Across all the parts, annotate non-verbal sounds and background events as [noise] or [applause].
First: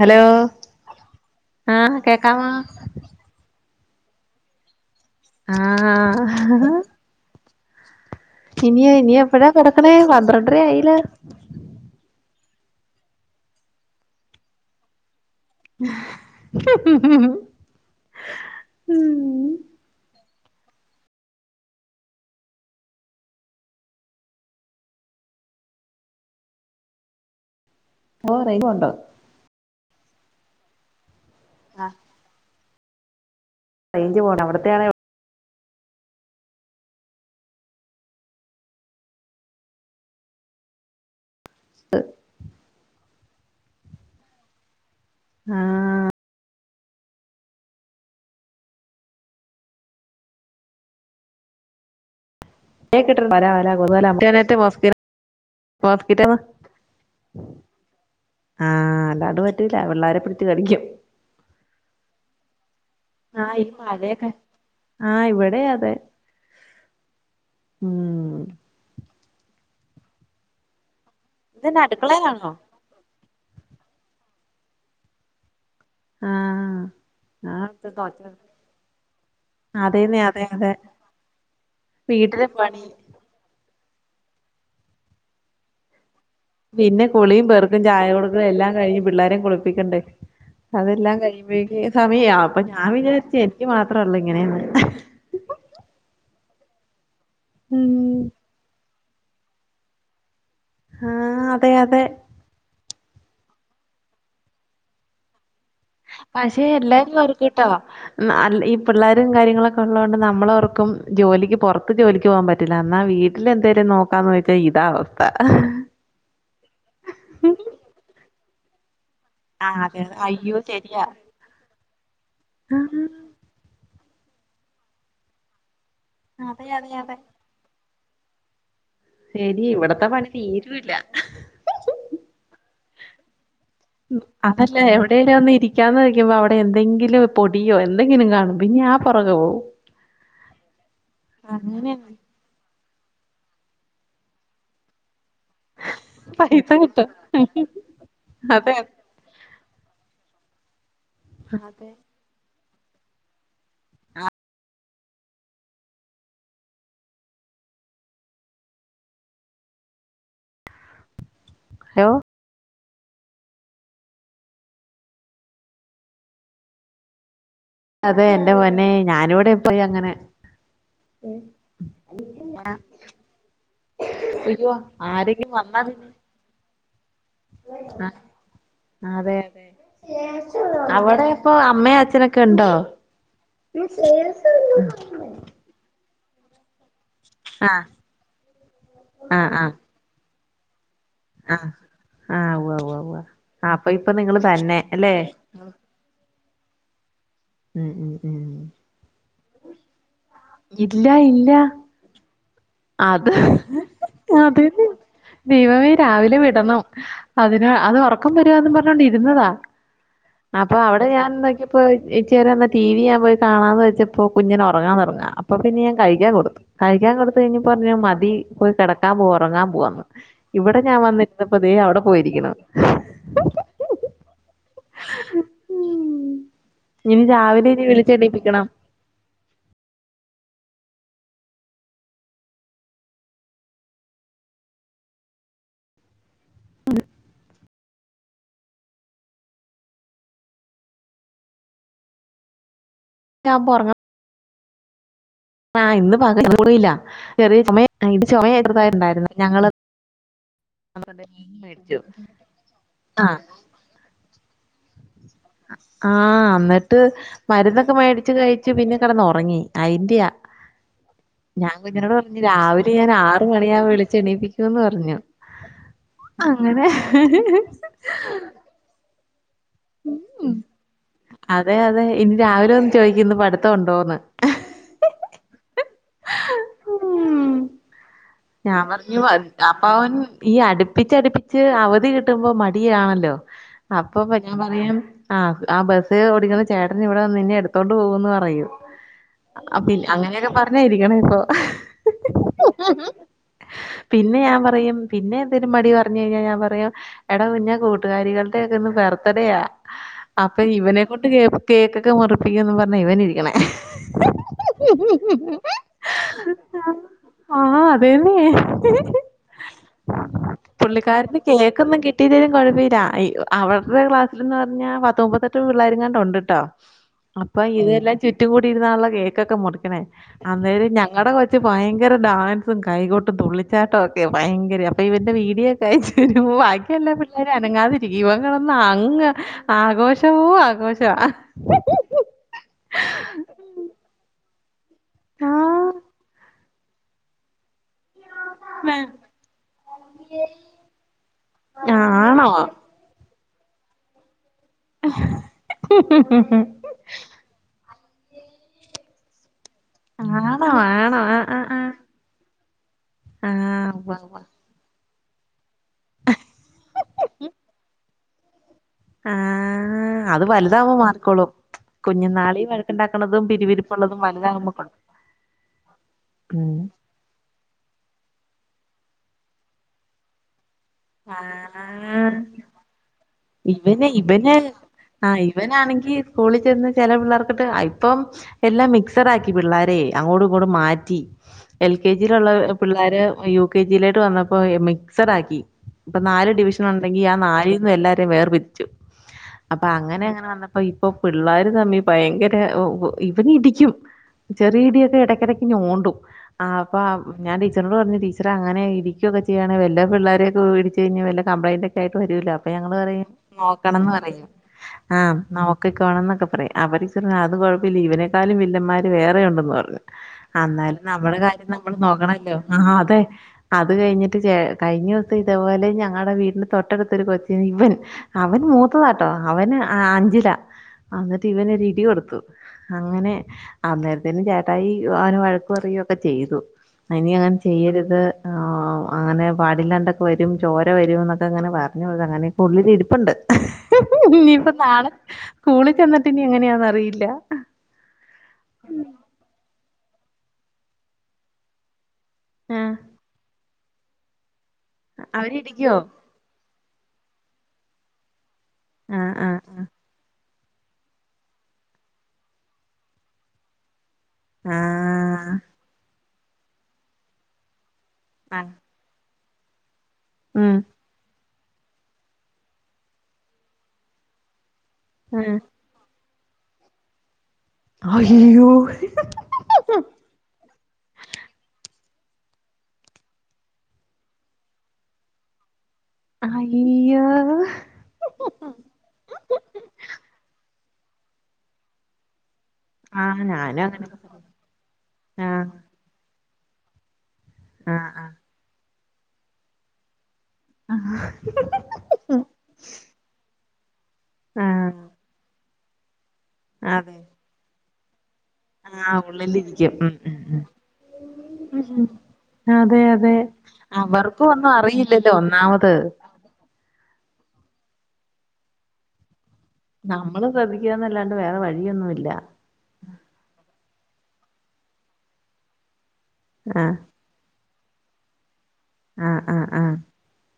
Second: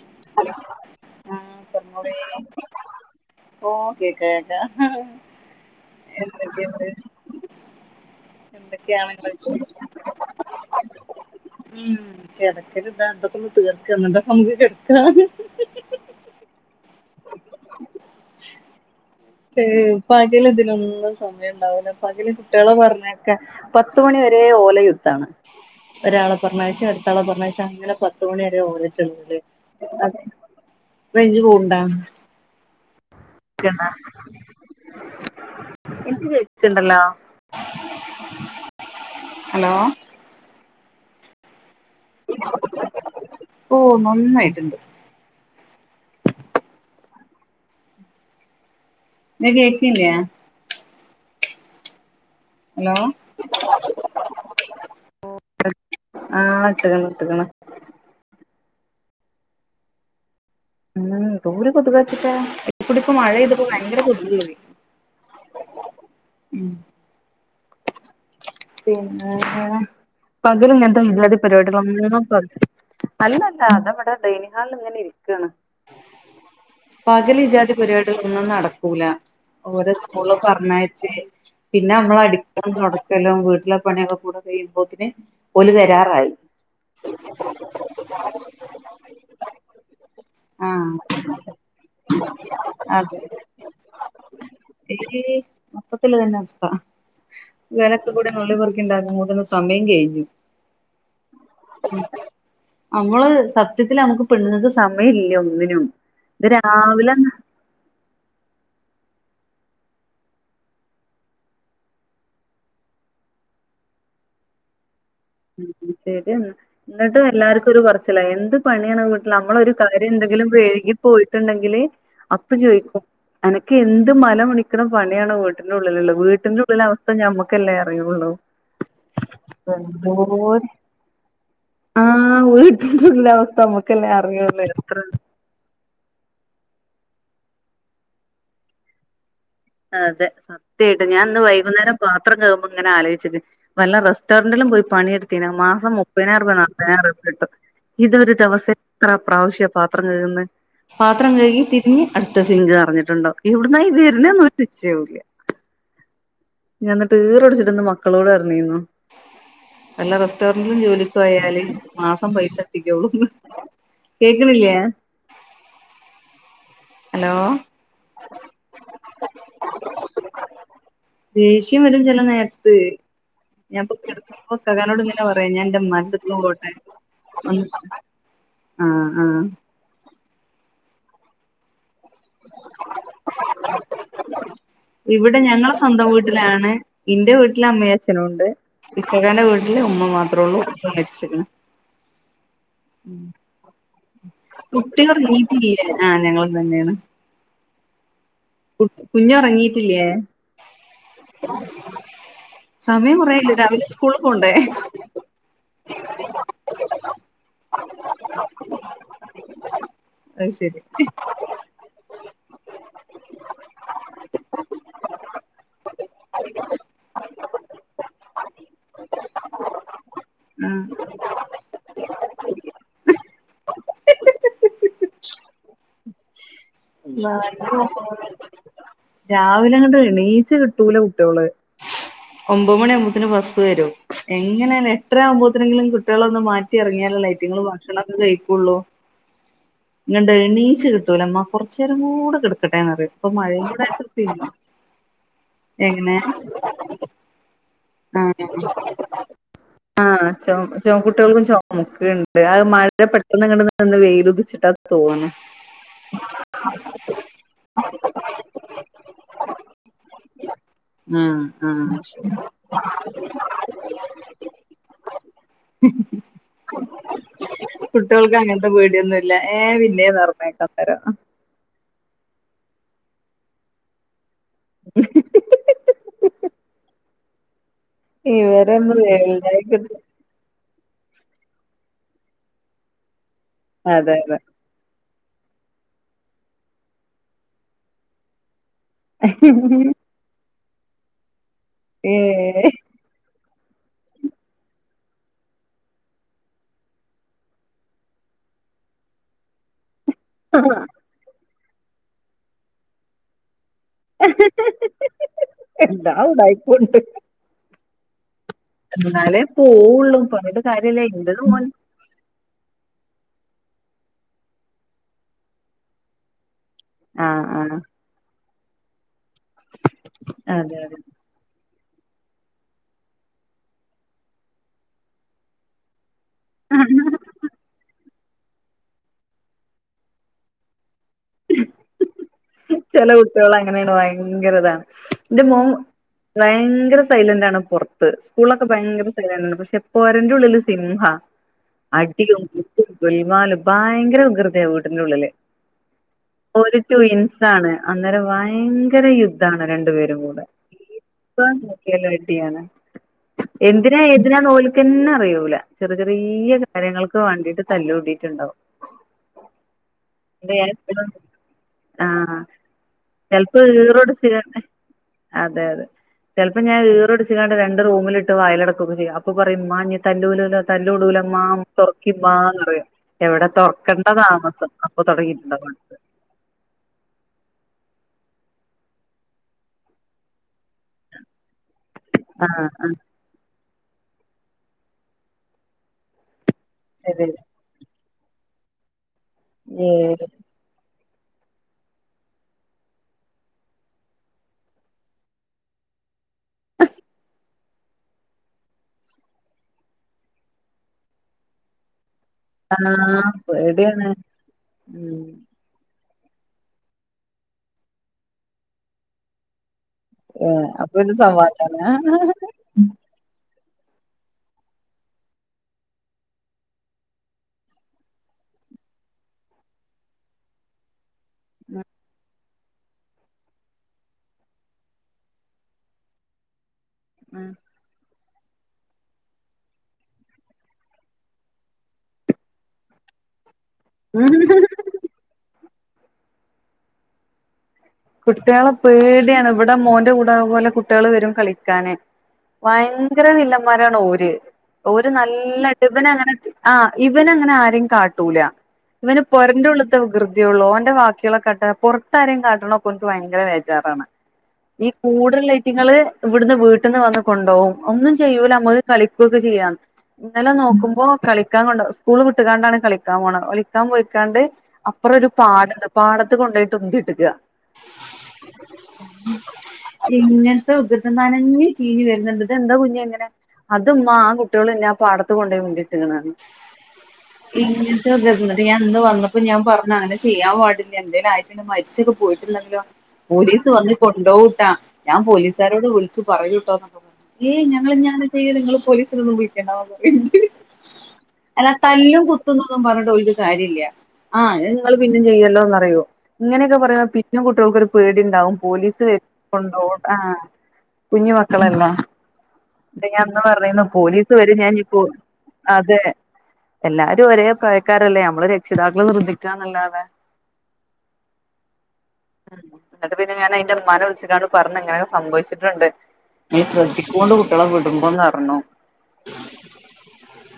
Hello ആഹ് കേക്കമോ ഓ കേക്ക്ണ്ട് ആഹ്ഹഹ്ഹ ഇനിയ എന്തൊക്കെയാണ് ഇനി നിങ്ങളെ എപ്പഴാ കിടക്കണേ പന്ത്രണ്ടര ആയിലോ മ് കെടക്കൽ താ എന്ധോക്കെ ണ് ത്തിർക്ക എന്നിട്ട് ക്കെ നമ്മക് കേടാകാ [unintelligible] [inaudible] ഹെ പകല് ഇതിലൊന്നും സമയം ഉണ്ടാവുല്ല പകല് കുട്ടികളെ പറഞ്ഞൊക്കാൻ പത്തുമണി വരെ ഒലെയുദ്ധണ് ഒരാളെ പറഞ്ഞായച്ച് അടുത്ത ആളെ പറഞ്ഞായച്ച് അങ്ങനെ ഓഹ് പത്ത്മണി വരെ റേഞ്ച് പോണ്ടോ ഓതിട്ടുണ്ട് അതെ റെയ്‌ജ്ജ് പോണ്ട റെയ്ഞ്ച് പോണ് അവിടുത്തെ ആണോ - എനിക്ക് കേ ക്കുണ്ടല്ലോ ഹലോ ഹ് ഓ നന്നായിട്ടുണ്ട് ആഹ് ന്നാ കേക്കിനില്ലേയ ഹലോ [unintelligible] ഹോസ്പിറ്റലാ ആഹ് ഇട്ട്ക്ക്ണ് ഇട്ട്ക്ക്ണ് ആഹ് അല്ലാണ്ട് പറ്റില്ല പിള്ളാരെ പിടിച് കളിക്കും ഉഹ് ന്തൊരു കൊതുകച്ചിട്ടാ ഇവിടെ ഇപ്പോ ആഹ് ഈ മഴപെയ്യ്തപ്പോ ഭയങ്കര മഴയൊക്കെ കൊതുകേറി ആഹ് ഇവിടെ അതെ ഉം മ് പിന്നെ പകല് ഇങ്ങനത്തെ ഈജാതി ഇതെന്നാ പരിപാടികളോന്നും അടുക്കളയിലാണോ [unintelligible] അല്ലല്ല താ ഇവിടെ ഡൈനിഹാളിൽ ഇങ്ങനെ ഇരിക്കണ് ആഹ് പകല് ആഹ് ഇജാതി പരിപാടികൾ ഒന്നും നടക്കൂല ഓരോ അതേന്നെ സ്കൂളിലും അതെ അതെ പറഞായച് പിന്നെ നമ്മള വീട്ടിലെ അടിക്കലും പണി തോട ക്കലും വീട്ടിലെ പണിയൊക്കെ കൂടെ കഴിയുമ്പോത്തിന് ഓല് വരാറായി പിന്നെ കുളിയും പേർക്കും ചായ കൊടുക്കേ എല്ലാം കഴിഞ്ഞ് പിള്ളോരെ കുളിപ്പിക്കണ്ടേ ആഹ് അതെല്ലാം കഴിയുമ്പോഴേക്ക് സമയവും അപ്പൊ ഞാൻ അതെ വിചാരിച്ചു എനിക്ക് മാത്രള്ളൂ ഇങ്ങനെയന്ന് ഈ മൊത്തത്തില് ഇത്തന്നെ അവസ്ഥ ഉം [unintelligible] [unintelligible] സമയം കഴിഞ്ഞു ആഹ് അതെ അതെ നമ്മള് സത്യത്തില് നമ്മുക്ക് പെണ്ണുങ്ങൾക്ക് സമയം ഇല്ല ഒന്നിനും ഇത് രാവിലെന്നെ ട്ടോ അ ഈ പിള്ളേരും കാര്യങ്ങളൊക്കെ ഉള്ളൊണ്ട് നമ്മളോർക്കും ജോലിക്ക് പുറത്ത് ജോലിക്ക് പോകാൻ പറ്റ ല്ലാന്ന എന്നാ വീട്ടില് എന്തേലും നോക്കാന്ന് വെച്ചാൽ ഇതാ അവസ്ഥ ഉഹ് ശരിയെന്ന് എന്നിട്ട് എല്ലാർക്കും ഒരു പറച്ചിലാ എന്ത് പണിയാണ് നമ്മള ഒരു ആഹ് അതെ കാര്യം അതെ എന്തെങ്കിലും അയ്യോ വൈകി ശരിയാ പോയിട്ടുണ്ടെങ്കില് അപ്പൊ ആ, ചോയിക്കും അനക്ക് എന്ത് മലമണിക്കണ പണിയാണ് വീട്ടിനുള്ളിലുള്ളത് വീട്ടിന്റെ അതെ ഉള്ളില അതെ അവസ്ഥ അതെ ഞമ്മുക്കല്ലേ അറിയുള്ളൂ ശരി ഇവിടത്തെ പണി എന്തോര് തീരുല്ല ആഹ് വീട്ടിലുള്ള അവസ്ഥ നമ്മുക്കല്ലേ അറിയു എത്ര ഒന്നിരി ഇരിക്കാനുവയ്ക്കുമ്പോൾ അവിടെ എന്തെങ്കിലും പൊടിയോ എന്തെങ്കിലും കാണും പിന്നെ ആ പുറകെ പോകും. അതെ സത്യമായിട്ട് ഞാൻ ഇന്ന് അങ്ങനെ വൈകുന്നേരം പാത്രം കഴുകുമ്പ അങ്ങനെ ആലോയിച്ചത് വല്ല റെസ്റ്റോററ്റിലും പോയി പണിയെടു പിന്നെ മാസം മുപ്പതിനായിരം രൂപ നാപ്പതിനായിരം രൂപ കിട്ടും ഇതൊരു ദിവസം അതെ എത്ര പ്രാവശ്യ പാത്രം കഴുകുന്നത് പാത്രം കഴുകി തിരിഞ്ഞ് അടുത്ത സിങ്ക് നിറഞ്ഞിടുണ്ടാകും. എവിടുന്നാ ഇതുവരുന്നതെന്ന് ഒരു നിശ്ചയവുഇല്ല ഞാൻ ഇന്നട്ട് ഈറട് പുട്ച്ച്ട്ട് ഇന്ന് മക്കളോട് പറഞ്ഞിര്ന്നു വല്ല റെസ്റ്റോറന്റിലും ജോലിക്കു പോയാൽ അയ്യോ മാസം പൈസട്ടിക്കോളൂന്ന്. കേക്കണില്ലേ? ഹലോ അതെ എന്റെ പൊന്നെ ഞാനിവിടെ ഇപ്പയും അങ്ങനെ. ദേഷ്യം വരും ചില നേരത്ത് ഞാൻ ഇപ്പൊ കിടക്കുബെ അയ്യോ ഇക്കാകാനോട് ഇങ്ങനെ പറയാ ആരെങ്കിലും ഞാൻ വന്നാ എന്റെ പിന്നെ ഉമ്മാന്റെ അടുത്ത് ട്ടെ ആഹ് ആഹ് അവിടെപ്പൊ അമ്മയും അച്ഛനൊക്കെ ഉണ്ടോ ഇവിടെ ഞങ്ങളെ സ്വന്തം വീട്ടിലാണ്. ഇന്റെ വീട്ട വീട്ടിൽ ആ അമ്മയും അച്ഛനും ഉണ്ട് ആ കിക്കകന്റെ വീട്ടിലെ ഉമ്മ മാത്രെയുള്ളൂ. ഉപ്പ മരിച്ചിരുന്നു. ആഹ് ഉവ്വ് ഉം ആഹ് അപ്പൊ ഇപ്പൊ നിങ്ങള് തന്നെ അല്ലെ ല്ല ആഹ് ഞങ്ങളും തന്നെയാണ് ഉം ഉം ഉം ഉം. കു കുഞ്ഞു ഇറങ്ങിട്ടില്ലേ? ഇല്ല ഇല്ല അത് അതെന്നു. ദൈവമേ രാവിലെ വിടണം. അതിന് അത് ഉറക്കം വരുകാന്നു പറഞ്ഞോണ്ട് ഇരുന്നതാ. അത് അപ്പൊ ശരി അവിടെ ഞാൻ നോക്കിയപ്പോൾ ഇപ്പോൾ ഇച്ചിരിനേരം എന്നൽ ടിവി ഞാൻ പോയിണമന്ന് വെച്ചപ്പോൾ കുഞ്ഞിന് ഉറങ്ങാൻതുടങ്ങാ അപ്പോൾ പിന്നെ ഞാൻ കഴിക്കാൻ കൊടുതു. കഴിക്കാൻ കൊടുത്തുകഴിഞ്ഞപ്പോൾ പറഞ്ഞു മതി പോയി കിടക്കാൻ പോക ഉറങ്ങാൻ പോവാന്ന്. ഇവിടെ ഞാൻ ആഹ് വന്നിരുന്നപ്പ ദേ അവിടെ പോയിരിക്കണു ഇന്ന് രാവിലെ ഇനി വിളി രാവിലെ അങ്ങട്ട് എണീച്ച് കിട്ടുല കുട്ടികളെ ഒമ്പത് മണി ആവുമ്പോത്തിന് ബസ് വരും. എങ്ങനെ എട്ടര ആകുമ്പോത്തിനെങ്കിലും കുട്ടികളൊന്ന് മാറ്റ കുത്തി ഇറങ്ങിയാലല്ലേ ഇവറ്റകൾ ഭക്ഷണം ഒക്കെ കഴിക്കുള്ളൂ. ആ അങ്ങട് എണീച്ച് കിട്ടൂല്ലാ. അമ്മ കുറച്ചു നേരം കൂടെ കിടക്കട്ടെന്ന്പറയും. ഇപ്പം മഴ ഉച്ചയാകുമ്പോ കൂടി ആഹ് ഇന്ന് പക കൂടല്ല ചെറിയ ചുമ ഇത് ചുമ എതാരുണ്ടായിരുന്ന ഞങ്ങള് ആഹ ച ചുമ കുട്ടികൾക്കും മേടിച്ചു. ചുമകെയുണ്ട്. ആ മഴ ആഹ് പെട്ടെന്ന് അന്ന് വെയിയിലുദിച്ചിട്ടാ തോന്നേ ആഹ് അന്നിട്ട് മരുന്നൊക്കെ മേടിച്ച് കഴിച്ചു. പിന്നെ കിടന്ന് ഉറങ്ങി അതിന്റെയാ. ആഹ് ഞാൻ ആഹ് കുഞ്ഞിനോട് ശരി പറഞ്ഞു രാവിലെ ഞാൻ ആറു മണിയാകുമ്പോൾ ഞാൻ വിളിച്ചു എണീപ്പിക്കൂന്ന് പറഞ്ഞു. അങ്ങനെ പേടിയൊന്നും ഇല്ല ഏഹ് പിന്നേ നിറഞ്ഞേക്കാം തരം അതെ അതെ ഇന്ന് രാവിലെ വന്ന് ചോദിക്കുന്നു പഠിത്തം ഉണ്ടോന്ന്. ഉ ഉം ഞാൻ ഇവരൊന്നും പറഞ്ഞു അപ്പ വേണ്ടായിട്ടൊന്നും അവൻ ഈ അടുപ്പിച്ചടുപ്പിച്ച് അവധി കിട്ടുമ്പോ മടിയാണല്ലോ അതെ അപ്പൊ അതെ ഞാൻ ആഹ് ആ ബസ്സ് ഓടിക്കുന്ന ചേട്ടന് ഇവിടെ നിന്നെ എടുത്തോണ്ട് പോകൂന്ന് പറയും. ഉ പിന്നെ അങ്ങനെയൊക്കെ പറഞ്ഞാ ഇരിക്കണെ ഇപ്പൊ ഏഹ് പിന്നെ ഞാൻ പറയും പിന്നെ എന്തെലും മടി പറഞ്ഞ ഞാൻ പറയും എടാ കുഞ്ഞ കൂട്ടുകാരികളുടെ ഒക്കെ ഒന്ന് ബെർത്തഡയാ അപ്പൊ ഇവനെക്കൊണ്ട് കേ കേക്കൊക്കെ മുറപ്പിക്കന്ന് പറഞ്ഞ ഇവൻ ഇരിക്കണേ എല്ലാ ഉഡായിപ്പുണ്ട് ആ അതേന്നെ എന്നാലേ പോള്ളൂ പർന്ന്‌ ട്ട് കാര്യംല്ല എന്റെ [inaudible] ട്ടീലേലും കുഴപ്പല്ല അവരുടെ ക്ലാസിവാന്ന് പറഞ്ഞാ പത്ത് മുപ്പത്തെട്ട് പിള്ളേർ എങ്ങാണ്ട് ഉണ്ട് ട്ടോ ആഹ് അപ്പൊ ആഹ് ഇതെല്ലാം ചുറ്റും കൂടി ഇരുന്നുള്ള കേക്കൊക്കെ മുറിക്കണേ അതെ അന്നേരം ഞങ്ങടെ കൊ [inaudible] ഭയങ്കര ഡാൻസും കൈകോട്ടും തുള്ളിച്ചാട്ടം ഒക്കെ ഭയങ്കര അപ്പൊ ഇവന്റെ വീഡിയോ ക്കെ അയച്ചരി ബാക്കിയല്ല എ അനങ്ങാതിരിക്കും ഇവൻ കെടന്ന് അങ്ങ് ആഘോഷവോ ആഘോഷവാ ചെല കുട്ടികള് അങ്ങനെണ് ഭയങ്കര ഇതാ എന്റെ ആ മോ ഭയങ്കര സൈലന്റാണ് പൊർത്ത് സ്കൂളൊക്കെ ഭയങ്കര [unintelligible] സഥലാണ് പക്ഷെ പൊരന്റെ ഉള്ളില് സിംഹ അടിയും ആണോ കുത്തും ഗുൽമാല് ഭയങ്കര വികൃതിയാ വീട്ടിന്റെ ഉള്ളില് ഒരു ട്വിൻസ് ഇതാണ് അന്നേരം ഭയങ്കര യുദ്ധാണ് രണ്ടു പേരും കൂടെ ആണോ ആണോ ആ ആ ആ [unintelligible] ആ എന്തിനാ ഉവ്വ ഉവ്വ എതിനാ ഓൽക്കന്നെ അറിയൂല ചെറിയെ ചെറിയെ കാര്യങ്ങൾക്ക് വേണ്ടിട്ട് താല്ലൂടിട്ടുണ്ടാവും ആഹ് അത് വലുതാവുമ്പ മാറിക്കോളും. കുഞ്ഞു ആഹ് നാളിൽ വഴക്കുണ്ടാക്കുന്നതും ചെലപ്പോ പിരിവിരിപ്പ് ഉള്ളതും ഈറൊടിച്ച് വലുതാകുംപ [inaudible] ഉം തീറടിച്ചാണ്ട് രണ്ട് റൂമിലിട്ട് വയിലടക്കും ചെയ്യും അപ്പൊ പറയും ഉമ്മ ഇനി തല്ലൂലു തല്ലൂടുല്ല മ്മാ ആഹ് തൊറക്കിമ്മാന്ന്‌ പറയും എവിടെ തുറക്കണ്ട ഇവന് ഇവന് താമസം അപ്പൊ ആഹ് തുടങ്ങിട്ടുണ്ടാവും അവിടുത്തെ ഇവനാണെങ്കി സ്കൂളിൽ ചെന്ന് ചില പിള്ളേർക്കിട്ട് ആ ഇപ്പം എല്ലാം മിക്സട് ആക്കി പിള്ളരേ അങ്ങോടും ഇങ്ങൂടും മാറ്റി എൽ കെ ജിയിലുള്ള ആഹ് ആഹ് പിള്ളാര് യു കെ ജിയിലേട്ട് വന്നപ്പോ മിക്സടാക്കി ഇപ്പൊ നാല് ഡിവിഷൻ ഉണ്ടെങ്കി ശരി ആ നാലിൽ നിന്നും എല്ലാരേം വേർ തിരിച്ചു അപ്പൊ ഏഹ് അങ്ങനെ അങ്ങനെ വന്ന അ ഇപ്പൊ പിള്ളേര് തമ്മി ഭയങ്കര ഇവനിടിക്കും ചെറിയ ഇടിയൊക്കെ ഇടയ്ക്കിടക്ക് ഞോണ്ടും ആ അപ്പ ഞാ ടീച്ചറിനോട് പറഞ്ഞു ടീച്ചറെ അങ്ങനെ ഇടിക്കുവൊക്കെ ചെയ്യാണെ വല്ല പിള്ളെരേം ഓ ഇടിച്ച് കഴിഞ്ഞ് വല്ല കമ്പ്ലൈന്റ് ഒക്കെ ആയിട്ട് വരൂല്ലോ അപ്പൊ ഞങ്ങള് ആഹ് പറയും പേടിയാണ് നോക്കണംന്ന് പറയും ഉം ആ നോ [unintelligible] എന്നൊക്കെ പറയാം അവർ ടീച്ചർ പറഞ്ഞു അത് കുഴപ്പമില്ല ഇവനെക്കാളും വില്ലന്മാർ വേറെയുണ്ടെന്ന് പറഞ്ഞു ഏഹ് അപ്പൊ അന്നാലും ഒരു നമ്മള കാര്യം സമാധാനാ നമ്മള് നോക്കണല്ലോ ആഹ് അതെ അത് കഴിഞ്ഞിട്ട് കഴിഞ്ഞു ഇതേപോലെ ഞങ്ങളുടെ വീടിന് തൊട്ടടുത്തൊരു കൊച്ചിനെ ഇവൻ അവൻ മൂത്തതാട്ടോ അവന് അഞ്ചിലാ എന്നിട്ട് ഇവനൊരിടി കൊടുത്തു അങ്ങനെ അന്നേരത്തിന് ചേട്ടായി അവന വഴക്ക് പറയുക്കെ ചെയ്തു ഇനി അങ്ങനെ ചെയ്യരുത് അങ്ങനെ പാടില്ലാണ്ട വരും ചോര വരും എന്നൊക്കെ അങ്ങനെ പറഞ്ഞ് അങ്ങനെയൊക്കെ ഉള്ളിൽ ഇരിപ്പുണ്ട് ഇനിയിപ്പ നാളെ സ്കൂളിൽ ചെന്നിട്ട് ഇനി എങ്ങനെയാന്ന് അറിയില്ല കുട്ടിയാളെ പേടിയാണ് ഇവിടെ മോന്റെ കൂടെ അ പോലെ കുട്ടിയള് വരും കളിക്കാന് ആ, വയങ്കര വില്ലന്മാരാണ് ഓര് ഓര് നല്ല അവരിടിക്കോ [unintelligible] അങ്ങനെ ആഹ് ഇവന അങ്ങനെ ആരെയും കാട്ടൂല ആ ഇവന് ആ പൊരന്റെ ഉള്ള്ത്തെ വികൃ തിയൊള്ളു അവന്റെ വാക്കികളൊക്കെട്ട പുറത്താരിം കാട്ടണക്കെ ഓന്ക്ക് ഭയങ്കര വേജാറാണ് ആ ഈ കൂടല്ലേറ്റങ്ങള് ഇവിടുന്ന് വീട്ടിന്ന് വന്ന് കൊണ്ടോകും ഒന്നും ചെയ്യൂല ആ, നമ്മ കളിക്കുകൊക്കെ ചെയ്യാം ഇന്നലെ ഉം നോക്കുമ്പോ കളി സ്കൂള് വിട്ടുകാണ്ടാണ് കളിക്കാൻ പോണ് കളിക്കാൻ പോയിക്കാണ്ട് അപ്പറം ഒരു ഉം പാടുണ്ട് പാടത്ത് കൊണ്ടോയിട്ടു ഉന്തിട്ടിക്ക അയ്യോ ഇങ്ങനത്തെ ക് ത നനഞ്ഞ് ചീഞ്ഞ് വരുന്നുണ്ട് എന്താ കുഞ്ഞാങ്ങനെ അത് മ്മാ ആ കുട്യേള്ന്നെ ആ പാടത്തു കൊണ്ടേയുന്തിട്ടു. [unintelligible] അയ്യോ ഇങ്ങനത്തെ വികൃതി ന്ന് വന്നപ്പോ ഞാൻ പറഞ്ഞു അങ്ങനെ ചെയ്യാൻ പാടില്ല എന്തേലും ആയിട്ടുണ്ടെങ്കി മരിച്ചൊക്കെ പോയിറ്റ്ണ്ടെങ്കിലോ ആ പോലീസ് ഞാനും വന്ന് അങ്ങനെ കൊണ്ടോവുട്ടാ ഞാൻ ആ പോലീസാരോട് വിളിച്ചു പറയൂട്ടോന്ന് ഏയ് ആ ആ ഞങ്ങളിഞങ്ങനെ ചെയ്യൂല ങ്ങള് പോലീസിനൊന്നും വിളിക്കേണ്ടാന്ന് പറിണ്ട് അല്ല തല്ലും കുത്തുന്നൊന്നും പറഞ്ഞിട്ട് ഓല്ക്ക് കാര്യല്ല ആഹ് ആ ത്ങ്ങള് പിന്നേംചെയ്യല്ലോന്ന്റിയോ ഇങ്ങനെയൊക്കെ പറയാ അതെ പിന്നെം കുട്യൾക്കൊരു പേടിണ്ടാവും പോലീസ് ആഹ് വരും ഉള്ളിലിരിക്കും ഉം കൊണ്ടവുട്ടാ ഉം ഉം കുഞ്ഞു മക്കളല്ലേ അതെ അതെ ൻ്റന്ന് പറഞ്ഞേന്നു പോലീസ് അവർക്കും വരും ഒന്നും ഞാനിപ്പോ അറിയില്ലല്ലോ ഒന്നാമത് അതെ എല്ലാരും ഒരേ പ്രയക്കാരല്ലേ നമ്മള് രക്ഷിതാക്കള് ശ്രദ്ധിക്കാന്നല്ലാതെ നമ്മള് ശ്രദ്ധിക്കാന്നല്ലാണ്ട് വേറെ വഴിയൊന്നുല്ല ന്നട്ട് പിന്നെ ഞൻ അയിന്റെമ്മാനെ വിളിച്ച്ങ്കാണ്ട് പറഞ്ഞ്ങ്ങനൊക്കെ സംഭവിച്ചിട്ടുണ്ട് ഒന്ന് ആഹ് ശ്രദ്ധിക്കോണ്ടു [unintelligible] വിടുംബോംന്നറഞ്ഞു ആഹ് ആഹ് ആഹ്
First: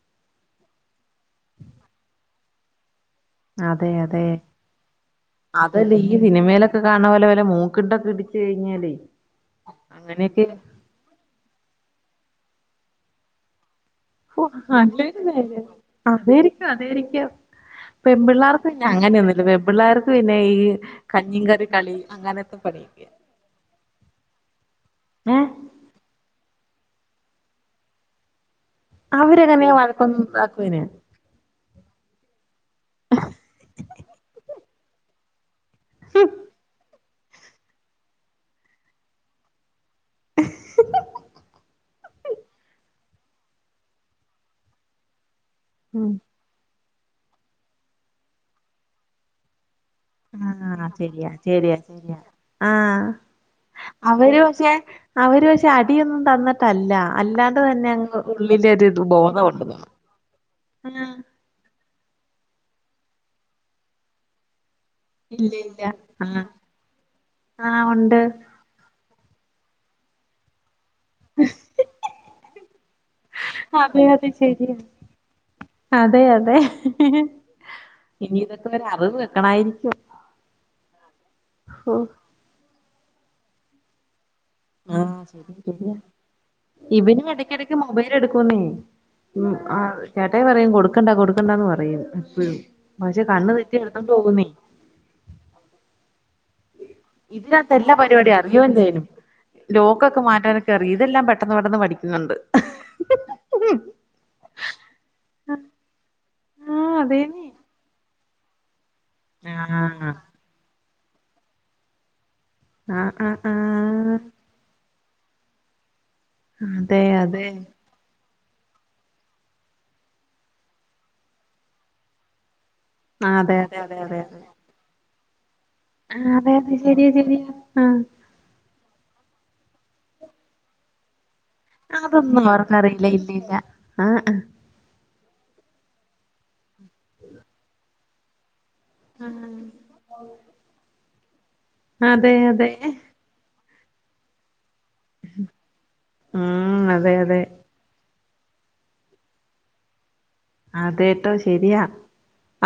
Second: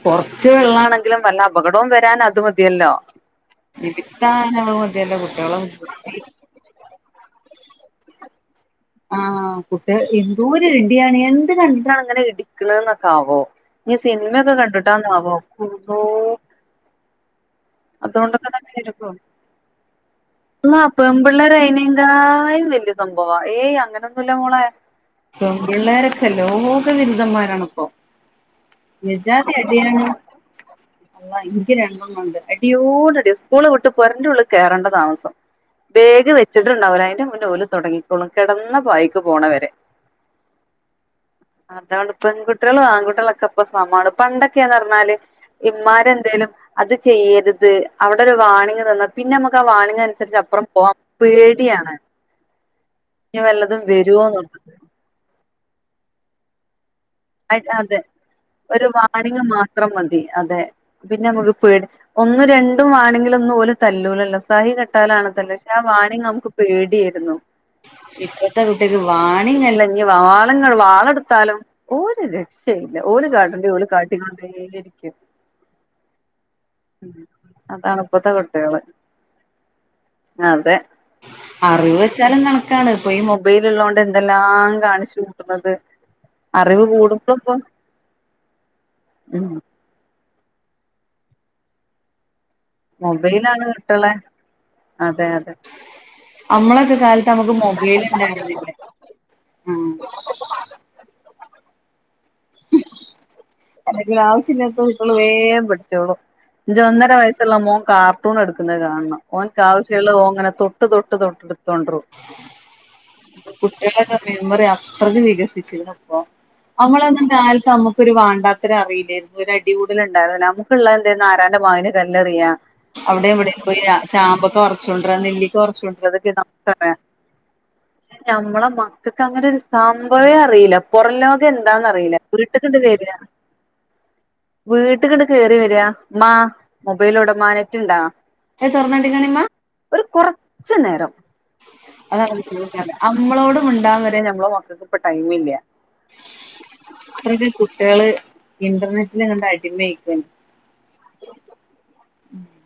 കൊറച്ച് വെള്ളാണെങ്കിലും വല്ലപകടവും വരാൻ അത് മതിയല്ലോ അതെ അതെ നിതിത്താ നോ മതിയല്ല കുട്ടൃളെ കുട്ടി കാണ പോലെ വല്ല മൂക്കുണ്ടൊക്കെ ഇടിച്ച് കഴിഞ്ഞാലേയ് ആഹ് കുട്ട്യേ എന്തോര്ടിയാണ് എന്ത് കണ്ടാണ്ങ്ങനെ ടിക്ക്ണ്ന്നൊക്കാവോ ഞ്ഞ് ഓ സിനിമൊക്കെ കണ്ടിട്ടാന്നാവോ ന്തോ അതേരിക്കും പെൺ പിള്ളേർക്ക്ന്നെ അങ്ങനൊന്നുല്ല പെൻപിള്ളേർ ന്നാ പേമ്പിള്ളേര് അങ്ങനത്തെ അയ്നേങ്കായും വല്യ പണിയൊക്കെയാ സംഭവാ ഏയ് അങ്ങനൊന്നു ല്ല മോളെ ഏഹ് പെമ്പിള്ളേരൊക്കെ ലോകവിരുദ്ധന്മാരണിപ്പൊ എജ്ജാതി അവരങ്ങനെ അടിയാണ് വഴക്കൊന്നും ഇതാക്കുവേല അള്ള എനിക്ക് രണ്ടണണ്ട് അടിയോടടി സ്കൂള് വിട്ട് പൊരന്റുള്ള് കേറണ്ട താമസ ബേഗ് വെച്ചിട്ടുണ്ടാവൂല അതിന്റെ മുന്നേ ഓല് തൊടങ്ങിക്കോളും കെടന്ന് പായീക്ക് പോണവരെ അതാണ് പെൺകുട്ടൃളും ആൺകുട്ട്യളൊക്കെ പ്പ സമാണ് പണ്ടൊക്കെർന്ന് പറഞ്ഞാല് ഉം ഇമ്മാരെന്തേലും അത് ചെയ്യരുത് അവിടെ ഒരു വാണിങ്ങ് തന്നാ പിന്നെ നമ്മക്കാ ആ വാണിങ്ങ ആഹ് ചെരിയാ ചെരിയാ ചെരിയാ ആഹ് ഇനി വല്ലതും അവര് വരുവോന്നുള്ളത് പക്ഷെ അവര് പഷെ അടിയൊന്നും തന്ന് തല്ല അല്ലാതെ അ- തന്നെ അതെ അങ്ങ് ഒരു ഉള്ളിലോരുത് ബോന്ന വാണിംഗ് കൊട്ടുന്നു മാത്രം മതി അതെ പിന്നെ നമ്മക്ക് പേടി ഒന്നും രണ്ടും വാണിങ്ങിലൊന്നും ഓലെ തല്ലൂലല്ലോ സഹി കെട്ടാലാണ് തല്ല ഇല്ല പക്ഷെ ആ ഇല്ല വാണിങ് ആഹ് നമക്ക് പേട്യയിരുന്നു ആഹ് ഉണ്ട് ഇപ്പ ഇത്ത കുട്ടിക്ക് വാണിങ്ങല്ല ഇഞ്ഞ് വാളങ്ങ വാളെടുത്താലും ഒരു രക്ഷയില്ല ഓല് കാട്ടണ്ടത് ഓല് കാട്ടികൊണ്ടേയിരിക്കും അതെയതെ അതാണ് ഇപ്പത്തെ ഇനി ഇതൊക്കെ കുട്ടികള് ഒരറിവ് വെക്കണായിരിക്കും അതെ അറിവ് ഓഹ് വെച്ചാലും കണക്ക ക്കാണ് ഇപ്പൊ ഈ മൊബൈല് ഇള്ളോണ്ട് എന്തെല്ലാം കാണിച്ചൂട്ട്ന്നത്. ഇബനും ഏടക്കെടക്ക് മൊബൈല് എടുക്കൂന്നേ ഉം ആ ചേട്ടായി പറയും കൊടുക്കണ്ട കൊടുക്കണ്ടാന്ന് പറയും പ്പ് പക്ഷെ കണ്ണ് തെറ്റിയാ എടുത്തോണ്ട് പോവുന്നേ അതെയതെ അമ്മളൊക്കെ കാലത്ത് അമ്മക്ക് ഇതിനകത്ത് എല്ലാ മൊബൈല് പരിപാടിയും ണ്ടായിരുന്നില്ല, അറിയോം ആ കറി ഇതെല്ലാം പെട്ടന്ന് പെട്ടന്ന്‌ പഠി [inaudible] അല്ലങ്കിലും ആവശ്യില്ലാത്തത് കുട്ടിയേള് വേം പടിച്ചോളും ആഹ് ൻ്റൊന്നര അതേന്നെ വയസ്സുള്ള മോൻ കാർ ട്ടൂണ് എടുക്കുന്നുന്നത് കാണണം ആഹ് ഓൻക്കാവശ്യള്ളത് ഓങ്ങനെ തൊട്ട് തൊട്ട് തൊട്ട് ടുത്തോണ്ട്റും ആഹ് ആഹ് പ്പൊ ആഹ് കുട്ടൃയേളൊക്കെ മെമ്മറി അത്രക്ക് വികസിച്ചിക്ക്ണ് പ്പൊ അതേയതെ നമുക്കൊരു വണ്ടാത്തര റിയില്ലായിരുന്നു ഒരു അടികൂടല് ഉണ്ടായിരുന്നില നമുക്ക്ള്ള തെന്തേര്ന്നു ആരാൻ്റെ മാവില് കല്ലെറിയാ അവടെം ആഹ് അതെ ഇവടെയും അതെ പോയി അതെ അതെ അതെ ചാമ്പക്ക പറിച്ചോണ്ടര നെല്ലിക്ക പറിച്ചോണ്ട് ആഹ് അതെ അതെ ശെരിയാ ശെരിയാ. ആഹ് ഞമ്മളെ മക്കക്കങ്ങനെ ഒരു സംഭവേയറിയില്ല. പൊറം ലോകം എന്താന്നറിയില്ല. ഒന്നും വീട്ട്ക്കിണ്ട് മറന്നതേ ഇല്ല, ഇല്ല, ഇല്ല ആഹ്. വീട്ട്ക്ണ്ട് കേറി വെരിയാ. ഉമ്മാ മൊബൈൽ എവെടെ മ്മാ നെറ്റ്ണ്ട? ത് തൊർന്നാട്ടി കാണിമ്മ ഒരു കൊർച്ച് നേരം ആഹ് അതെ അതാണ് അതെ ചോദിക്കാന്നേ. മ്മളോട് മിണ്ടാവെരെ നമ്മളെ മക്കൾക്കിപ്പ ടൈമില്ല. ഉം അതെ അതെ അത്രക്ക് കുട്ടേള് ഇന്റർനെറ്റില് കണ്ട് അടിമയേക്കാണ്. അതേട്ടോ ശെരിയാ.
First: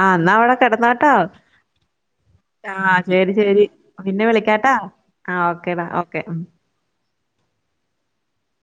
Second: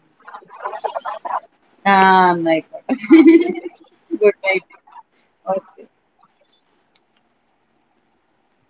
ആഹ് ന്നാ അവടെ കെടന്നോട്ടോ. ആഹ് ന്നായിക്കോട്ടെ ആഹ് ശരി ശരി പിന്നെ ഗുഡ് വിളിക്കാട്ടോ നൈറ്റ് ആ ഓക്കേടാ ഓക്കെ ഉം